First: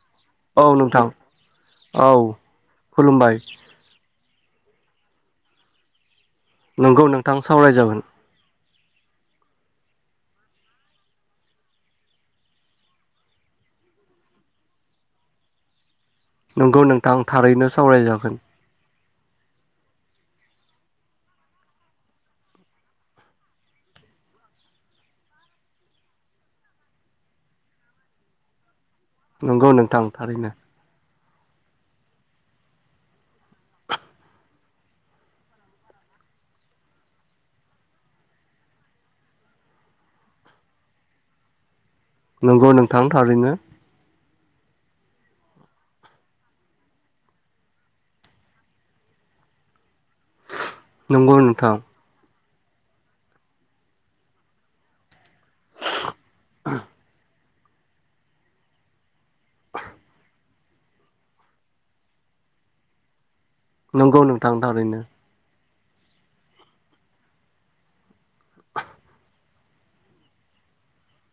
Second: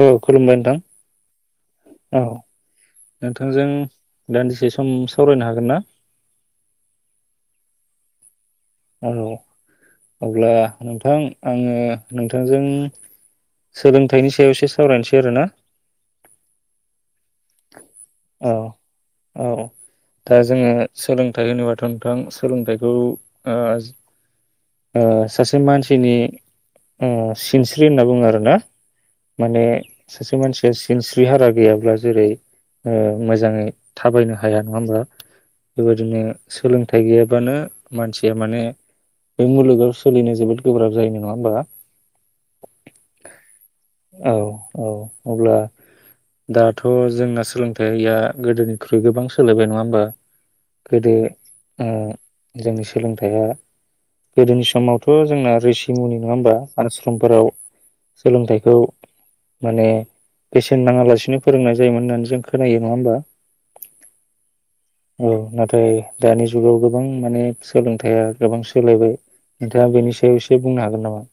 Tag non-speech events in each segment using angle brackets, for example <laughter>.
औ खुलुमबाय नोंथां औ खुलुमबाय नोंथांजों दान्दिसे सम सावरायनो हागोन ना? नंगौ नोंथां सावराय जागोन। औ अब्ला नोंथां आङो नोंथांजों सोलोंथाइनि सायाव इसे सावरायनोसै आरोना। नंगौ नों थां थारैनो सावरायजागोन। औ औ दा जोंङो सोलोंथाइ होनोबाथ नोंथां सोलोंथाइखौ ओ सासे मानसिनि ओ सिनस्रि होनना बुङो आरोना। माने नंगौ नोंथां सासे थारैनो मानसिया सिनस्रि। सिनस्रि हारा गैयाब्ला जेरै। औ। मोजाङै थाबायनो हाया। नङा होमबा बेबायदिनो सोलोंथाइ गैयाबानो मानसिया माने बे मुलुगाव सोलिनो जोबोद गोब्राब जायो नङा होमबा। नंगौ नोंथां थारैनो। औ औ अब्ला दाथ जोंना सोलोंथाइया गोदोनिख्रुइ गोबां सोलायबाय नङा होमबा। गोदो नंगौ नोंथां ओ जोंनि सोलोंथाइया गोदोनि समावथ। जोंना रिसिमुनि नङा होमबा आस्रमफोराव। सोलोंथाइखौ माने बेसेन नाङालासिनो फोरोंनाय। जायोमोन होननानै जों खोनायो नङा होमबा। नंगौ नोंथां थारैनो। औ नाथाय दानि जुगाव गोबां माने सोलोंथाइया गोबां सोलायबाय नोंथाङा बेनि सायाव एसे बुंनो हागोन नामा।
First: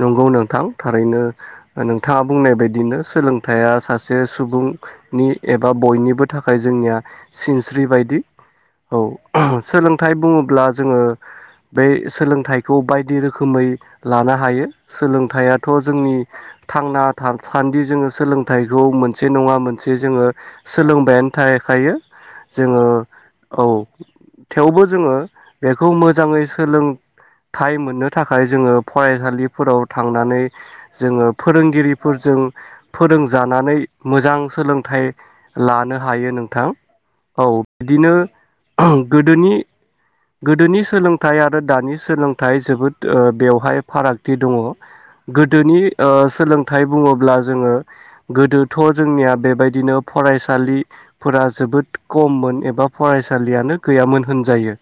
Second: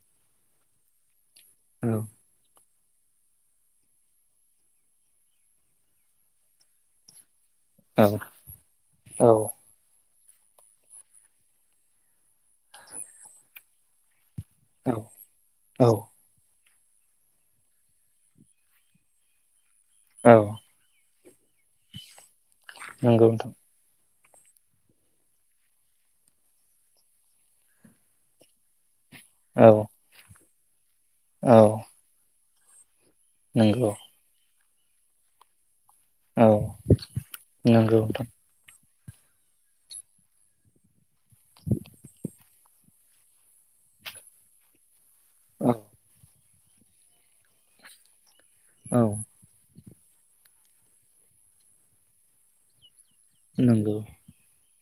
नंगौ नोंथां थारैनो। औ नोंथाङा बुंनाय बायदि। बिदिनो सोलोंथाइया सासे सुबुंनि एबा बयनिबो थाखाय जोंनिया सिनस्रि बायदि औ सोलों थाय बुङोब्ला जोङो बे सोलोंथाइखौ बायदि रोखोम खोमै लाना हायो औ सोलोंथाइ आथ' जोंनि थांना थासान्दि जोङो सोलोंथाइखौ मोनसे नङामोन मोनसे जोङो औ औ सोलोंबायानो थाहैखायो जोङो नंगौ नोंथां औ थेवबो जोङो बेखौ मोजाङै सोलोंथाइ मोननो थाखाय जोङो औ फरायसालिफोराव थांनानै जोङो फोरोंगिरिफोरजों फोरोंजानानै नंगौ मोजां सोलों थाइ लानो हायो औ नोंथां औ नंगौ बिदिनो नोंथां गोदोनि गोदोनि सोलोंथाइ आरो दानि सोलोंथाइ जोबोद ओ बेवहाय फारागथि दङ' औ गोदोनि ओ सोलों थाय बुङोब्ला जोङो गोदोथ' औ जोंनिया बेबायदिनो फरायसालिफोरा जोबोद खममोन एबा फरायसालियानो नंगौ गैयामोन होनजायो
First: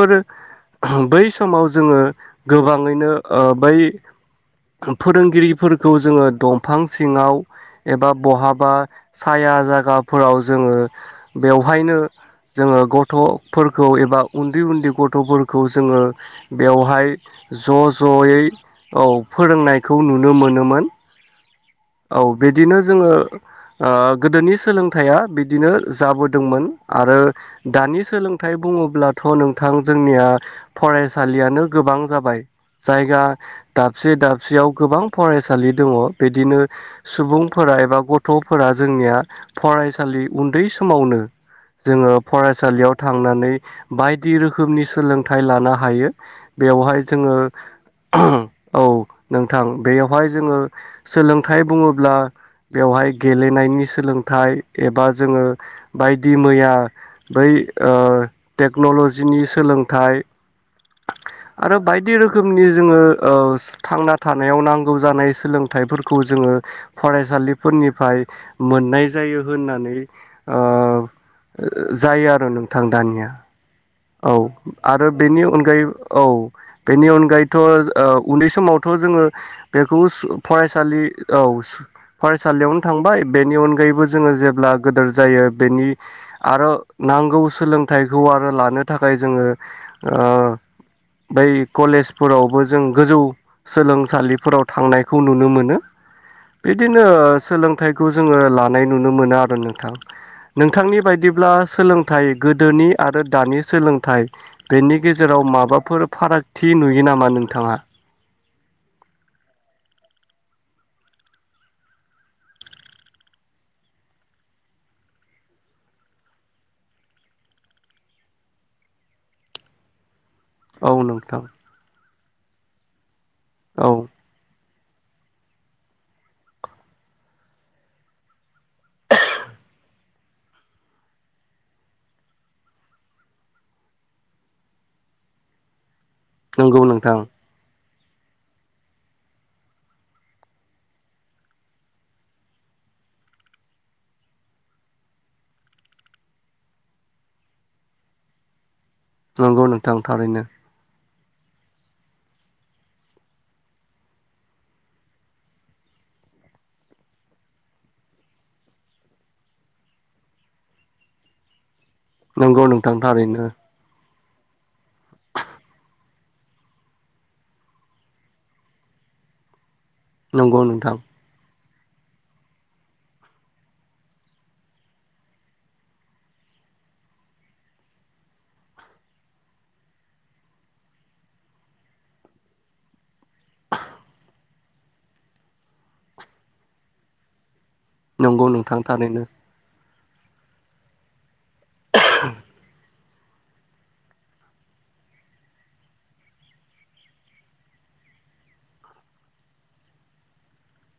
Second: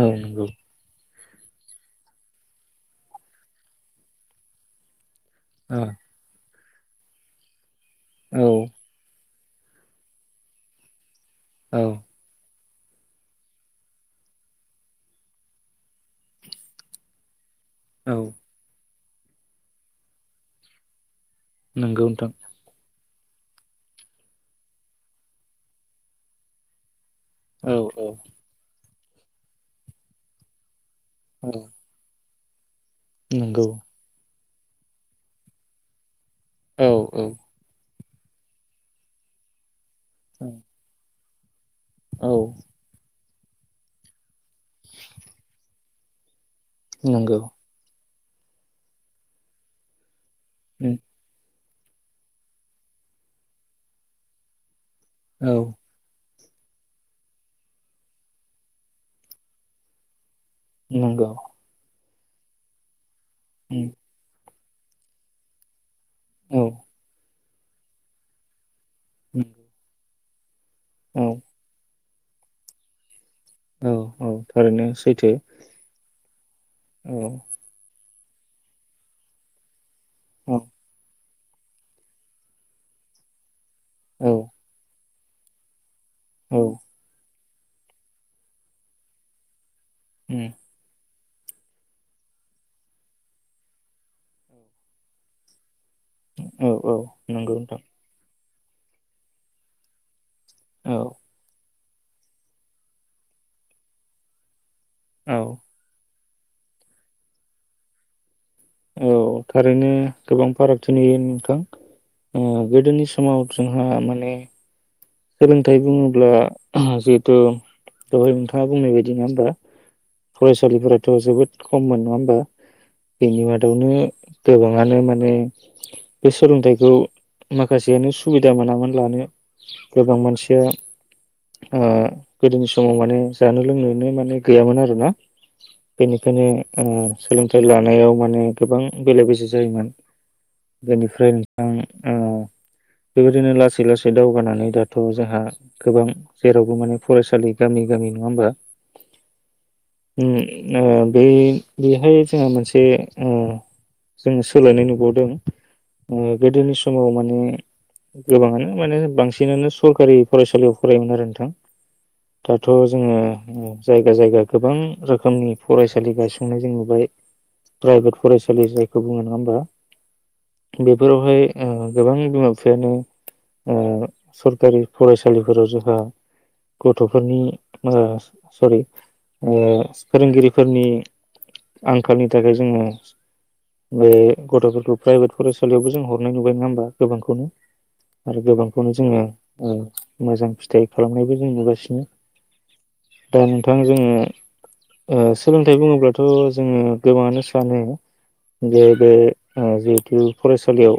औ नंगौ बै समाव जोङो गोबाङैनो ओ बै ओ फोरोंगिरिफोरखौ जोंङो दं फां सिङाव एबा औ बहाबा साया जागाफोराव जोंङो औ बेवहायनो जोंङो गथ'फोरखौ एबा उन्दै-उन्दै गथ'फोरखौ जोंङो बेवहाय <inaudible> ज' औ ज'यै औ फोरोंनायखौ नुनो मोनोमोन। नंगौ औ नोंथां बिदिनो जोंङो ओ गोदोनि सोलोंथाइया बिदिनो जाबोदोंमोन। आरो औ औ दानि सोलोंथाइ बुंङोब्ला थ नोंथां जोंनिया औ फरायसालियानो गोबां जाबाय जायगा नंगौ दाबसे-दाब सियाव गोबां फरायसालि दंङ बिदि औ औ सुबुंफोरा एबा ग थफोरा जोंनिया फराय सालि औ उन्दै समावनो जोंङो फरायसालियाव थाब थांनानै बायदि रोखोमनि सोलोंथाइ लानो हायो। बेवहाय जोंङो नंगौ औ नोंथां बेयाव हाय जोंङो औ सोलों थाय बुङोब्ला बेवहाय गेलेनायनि सोलोंथाइ एबा जोंङो बाय दि मैया बै ओ टेक्नलजिनि सोलोंथाइ नंगौ आरो बायदि रो खोमनि जोंङो औ थांना था नायाव नांगौ जानाय सोलोंथायफोर खौ जोंङो फरायसालि फोरनिफाय मोननाय जायो होननानै ओ औ जायो आरो नोंथां दानिया औ आरो बेनि अनगायै औ बेनि औ अनगायैथ ज ओ‌ उन्दै समावथ जोङो बेखौ हुस औ फरायसा सालि औ फरायसालियावनो थांबाय बेनि अनगा अनगायैबो औ जोङो जेब्ला गोदोर जायो बेनि औ आरो नांगौ स सोलोंथाइखौ आरो लानो थाखाय जोङो <inaudible> बै कलेजफोरावबो जों गोजौ सोलोंसालिफोराव थांनायखौ नुनो मोन <unintelligible> औ औ बिदिनो नंगौ नोंथां सोलोंथाइखौ जोङो ला <unintelligible> नुनो मोनो आरो नोंथां औ नोंथांनि बायदिब्ला सोलोंथाइ गोदोनि आरो दानि सोलोंथाइ बेनि औ गेजेराव माबाफोर फारागथि नुयो नामा नोंथाङा औ थारैनो गोबां फारागथि नुयो नोंथां ओ गोदोनि समाव जोंहा माने सोलोंथाइ बुङोब्ला <unintelligible> जिहेथु दहाय नोंथाङा बुंनाय बायदि नङा होमबा औ फरायसालिफोराथ' नोंथां जोबोद खममोन नङा होमबा बिनि औ मादावनो गोबां मानो माने बे सोलोंथाइखौ माखासेयानो सुबिदा मोनामोन लानो गोबां मानसिया ओ गोदोनि समाव माने जानो लोंनोनो माने गैयामोन आरो <unintelligible> बेनिखायनो नंगौ ओ नोंथां सोलोंथाइ ला थांनायाव माने गोबां बेले बेजे जायोमोन बेनिफ्राय नोंथां ओ बेबायदिनो लासै लासै दावगानानै दाथ' जोंहा गोबां जेरावबो माने फरायसालि गामि गामि नङा होमबा नंगौ नों <unintelligible> बे बेहाय जोंहा मोनसे उम जोङो सोलायनाय नुबावदों गोदोनि समाव माने गोबाङानो माने बांसिनानो सरखारि फरायसालियाव फरायोमोन आरो नोंथां नंगौ दाथ' नोंथां जोङो थारैनो जाय बे जायगा गोबां रोखोमनि फरायसालि गायसंनाय जों नुबाय प्राइभेट फरायसालि जायखौ बुङो नङा होमबा? नंगौ नोंथां । बेफोरावहाय ओ गोबां बिमा बिफायानो ओ सरखारि फरायसालिफोराव जोंहा गथ'फोरनि <unintelligible> सरि <unintelligible> फोरोंगिरिफोरनि आंखालनि थाखाय जोङो बे गथ'फोरखौ प्राइभेट फरायसालियावबो जों हरनाय नुबाय नङा होमबा गोबांखौनो । आरो नंगौ नोंथां गोबांखौनो जोङो थारैनो ओ मोजां फिथाइ खालामनायबो <unintelligible> नुगासिनो । दा नोंथां जोङो ओ सोलोंथाइ बुङोब्लाथ' जोङो गोबाङानो सानो जे बे ओ जिहेथु फरायसालियाव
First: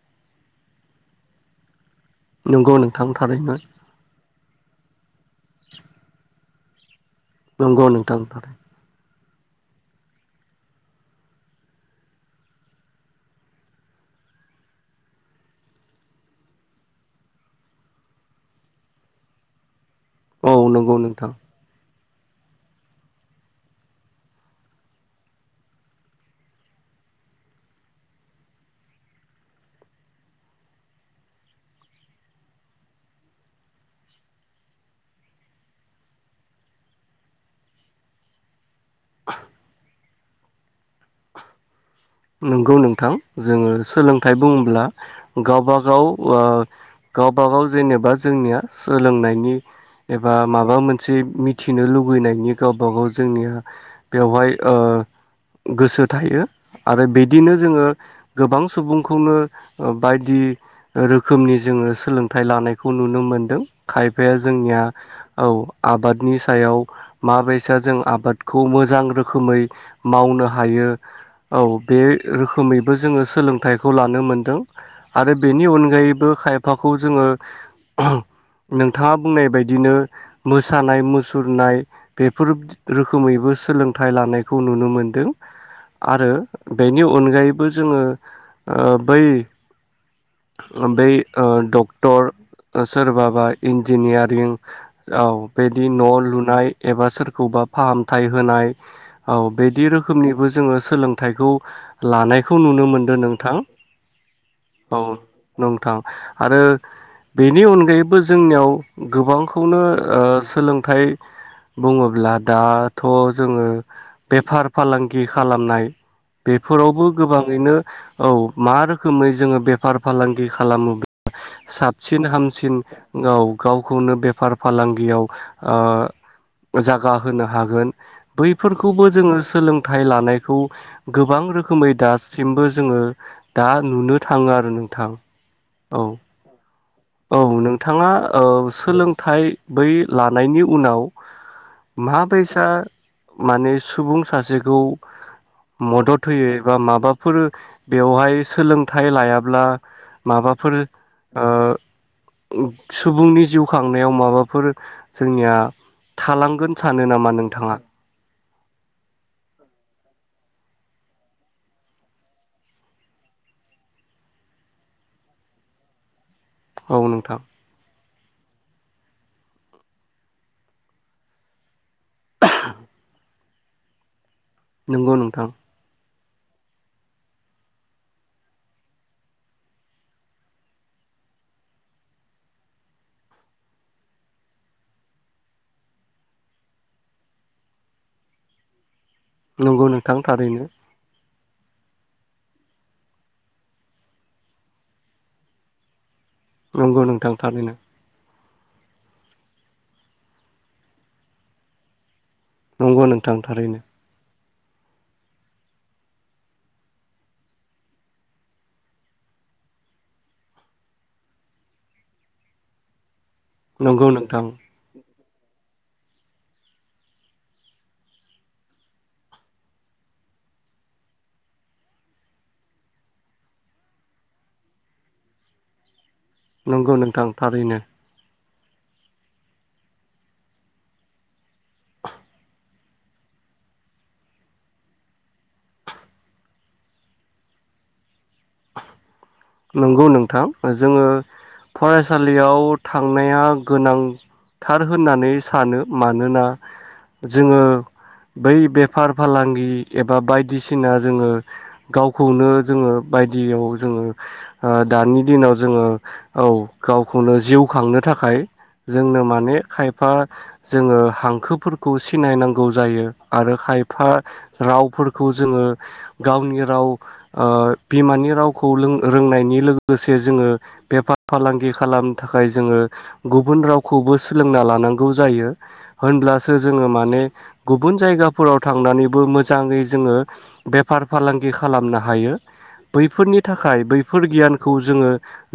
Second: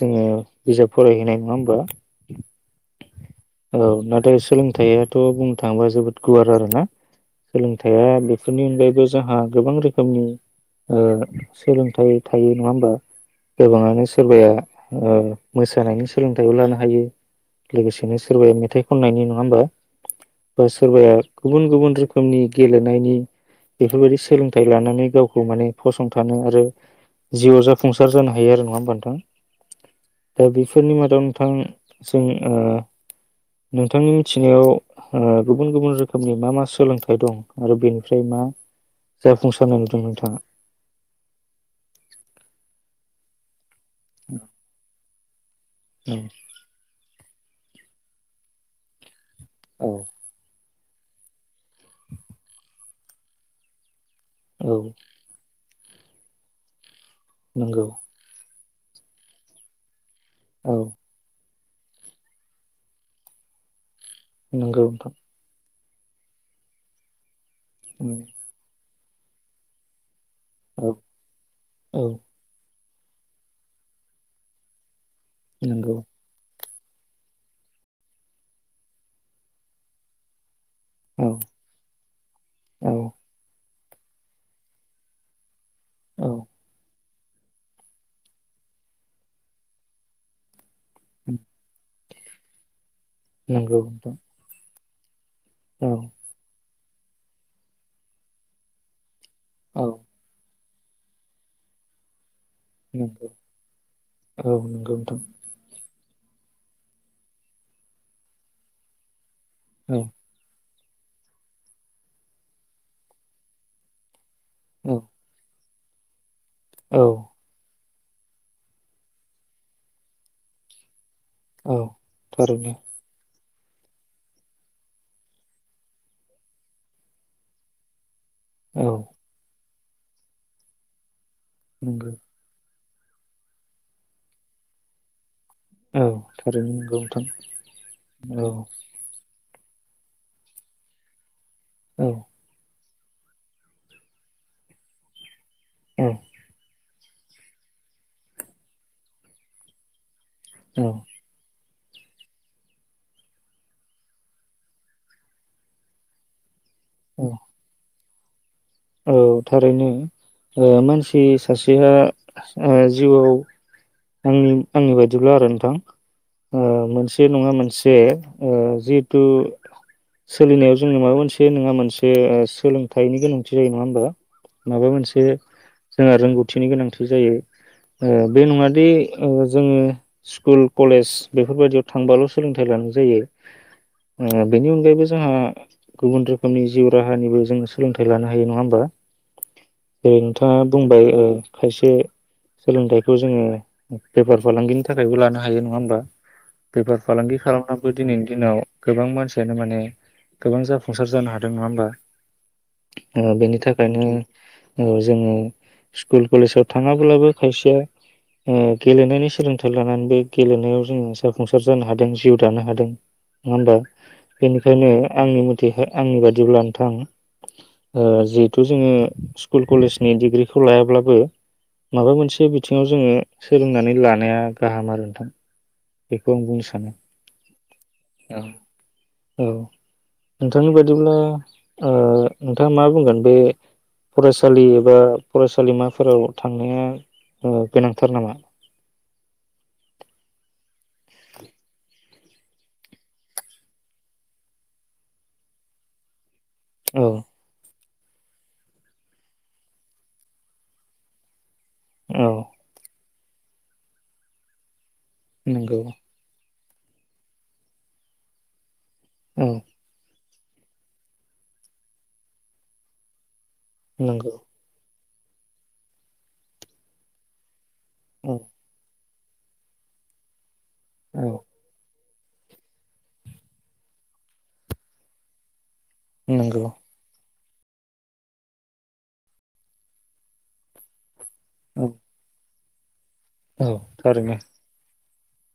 जोङो बिजाब फरायहैनाय नङा होमबा? नंगौ नोंथां थारैनो । सोलोंथायाथ' बुंनो थाङोबा जोबोद गुवार आरोना? नंगौ सोलोंथायाइा नोंथां थारैनो बेफोरनि अनगायैबो जोंहा गोबां रोखोमनि ओ सोलोंथाइ थायो नङा होमबा गोबाङानो सोरबाया मोसानायनि सोलोंथाइबो लानो हायो लोगोसेनो सोरबाया मेथाइ खननायनि नङा होमबा? औ बा नंगौ सोरबाया नोंथां गुबुन गुबुन रोखो रोखोमनि गेलेनायनि बेफोरबायदि सोलोंथाइ लानानै गावखौ माने फसंथानो आरो जिउआव जाफुंसार जानो हायो आरो नङा होमबा नोंथां ओ बेफोरनि मादाव नोंथां जों नोंथांनि मिथिनायाव गुबुन गुबुन रोखोमनि मा मा सोलोंथाइ आरो दं आरो बेनिफ्राय मा? जाफुंसारनाय <unintelligible> <unintelligible> नंगौ नोंथां जोङो सोलोंथाइ बुङोब्ला गावबागाव ओ गाव <unintelligible> जेनेबा जोंनिया सोलोंनायनि औ एबा माबा मोन मोनसे मिथिनो लुबैनायनि गावब गाव जोंनिया बेवहाय ओ औ गोसो थायो । आरो बिदिनो जोङो नंगौ गोबां सुबुंखौनो बायदि औ रोखोमनि जोङो सोलोंथाइ लानायखौ नुनो मोनदों । खायफाया जोंनिया नंगौ नोंथां औ । आबादनि सायाव माबायसा जों आबादखौ मोजां रोखोमै मावनो औ हायो औ बे रोखोमै बो जोङो सोलोंथाइखौ लानो मोनदों आरो बेनि नंगौ अनगायैबो खाय फाखौ जोङो नोंथाङा बुंनाय बायदिनो मोसानाय औ मुसुरनाय बेफोर औ रोखोमैबो सोलों थाय लानायखौ नुनो मोनदों औ आरो बेनि अनगायैबो जोङो बै बै ओ <unintelligible> सोरबाबा नंगौ नोंथां इन्जिनियारिं औ बेदि औ न' लुनाय एबा सोरखौबा फाहामथाय होनाय औ बेदि औ रोखोमनिबो जोङो सोलों थाइखौ लानाय खौ नुनो मोनदों नंगौ नोंथां नंगौ औ नोंथां नोंथां आरो बेनि अनगायैबो जोंनियाव गोबां खौनो औ ओ सोलों ओमफ्राय बुङोब्ला दाथ' जोङो बेफार औ फालांगि खालामनाय औ बेफोरावबो गोबाङैनो औ मा रोखोमै जोङो बेफार फालांगि खालामोब्ला औ साबसिन थारैनो हामसिन गाव गावखौनो बेफार फालांगियाव ओ जागा होनो हागोन औ बैफोरखौबो जोङो सोलों थाय लानायखौ गोबां रोखोमै नंगौ दासिमबो जोङो दा नुनो थाङो आरो नोंथां औ थारैनो नंगौ नोंथां औ नोंथाङा औ सोलोंथाइ बै लानायनि उनाव औ महाबैसा माने सुबुं सासेखौ औ मदद होयो एबा माबा फोर बेवहाय सोलोंथाइ लायाब्ला माबाफोर ओ सुबुंनि जिउ खांनायाव माबाफोर जोंनिया थालांगोन सानो औ नामा नोंथाङा औ थारैनो मानसि सासेया जिउआव आंनि आंनि बायदिब्ला आरो नोंथां ओ औ मोनसे नोंथां नङा मोनसे ओ जिहेथु सोलिनायाव जोंनि माबा मोनसे नङा मोनसे जे सोलोंथाइनि गोनांथि जिरि नङा होमबा माबा नंगौ मोनसे नोंथां जोंहा रोंगौ थिनि गोनांथि जायो ओह बे नङा दि ओह जोङो स्कुल कलेज बेफोरबायदियाव थांबाल' सोलोंथाइ लानाय जायो ओह बेनि अनगायैबो जोंहा गुबुन रोखोमनि जिउ राहानिबो जोङो सोलोंथाइ लानो हायो नङा होमबा नंगौ नोइ नोंथां नोंथाङा थारैनो बुंबाय ओह खायसे सोलोंथाइखौ जोङो बेफार फालांगिनि थाखायबो लानो हायो नङा होमबा बेफार नंगौ नोंथां फालांगि थारैनो खालामहाबो दिनै दिनाव गोबां मानसियानो माने गोबां जाफुंसार जानो हादों नङा होमबा नंगौ नोंथां थारैनो ओह जोङो स्कुल कलेजाव थाङाब्लाबो खायसेया ओह गेलेनायनि सोलोंथाइ लानानै बे गेलेनायाव जोङो जाफुंसार जानो हादों जिउ दानो हादों नङा होमबा नंगौ नोंथां बेनिखायनो आंनि मथेहाय आंनि बादिब्ला नोंथां ओह जिहेथु जोङो स्कुल कलेजनि डिग्रिखौ लायाब्लाबो माबा मोनसे बिथिङाव जोङो सोलोंनानै लानाया गाहाम आरो नोंथां बेखौ आं बुंनो सानो नंगौ नोंथां थारैनो औ नोंथांनि बादिब्ला ओह नोंथाङा मा बुंगोन बै फरायसालि एबा फरायसालिमाफोराव फोर नामा नंगौ नोंथां ओज जोङो फरेस्ट सालियाव थांनाया गोनांथार होननानै सानो मानोना औ जोङो बै बेफार फालांगि एबा बायदिसिना जोङो औ गावखौनो जोङो बायदियाव जोङो ओ । दानि दिनाव नंगौ जोङो औ गावखौनो जिउ खांनो थाखाय जोंनो औ माने खायफा जोङो हांखोफोरखौ सिनायनांगौ जायो । आरो खायफा नंगौ रावफोर खौ जोङो गावनि राव ओह बिमानि औ रावखौ लों रोंनायनि लोगोसे जोङो बेफार औ फालांगि खालाम थाखाय जोङो गुबुन रावखौबो सोलोंना लानांगौ जायो । होनब्लासो नंगौ जोङो माने गुबुन जायगाफोराव थांनानैबो मोजाङै जोङो बेफार फालांगि औ खालामनो हायो । बैफोरनि थाखाय औ थाखाय बैफोर थारैनो गियानखौ जोङो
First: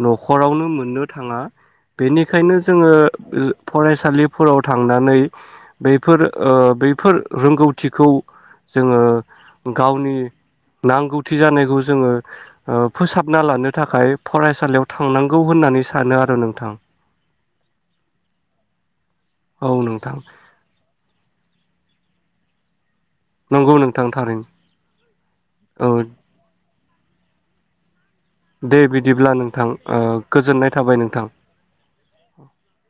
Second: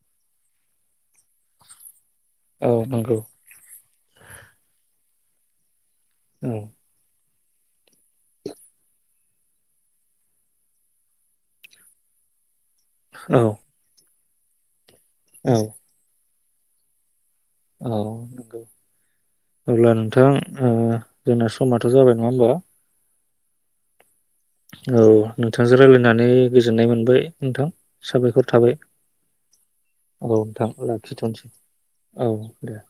नख'रावनो मोननो थाङा । बेनिखायनो औ जोङो नंगौ ज फरायसालिफोराव थांनानै बैफोर औ ओ बैफोर रोंगौथिखौ जोङो गावनि नांगौथि जानायखौ जोङो ओ फोसाबना औ लानो थाखाय फरायसालियाव थांनांगौ औ होननानै सानो आरो नों । थां औ नंगौ अब्ला नोंथां ओ जोंना स समाथ' जाबाय नङा होमबा? नंगौ नोंथां । औ नोंथांजों रायज्लायनानै गोस गोजोननाय मोनबाय नोंथां । साबायखर थाबाय दे बिदिब्ला नोंथां ओ औ गोजोननाय नोंथां थाबाय नोंथां लाखिथ'नोसै औ दे ।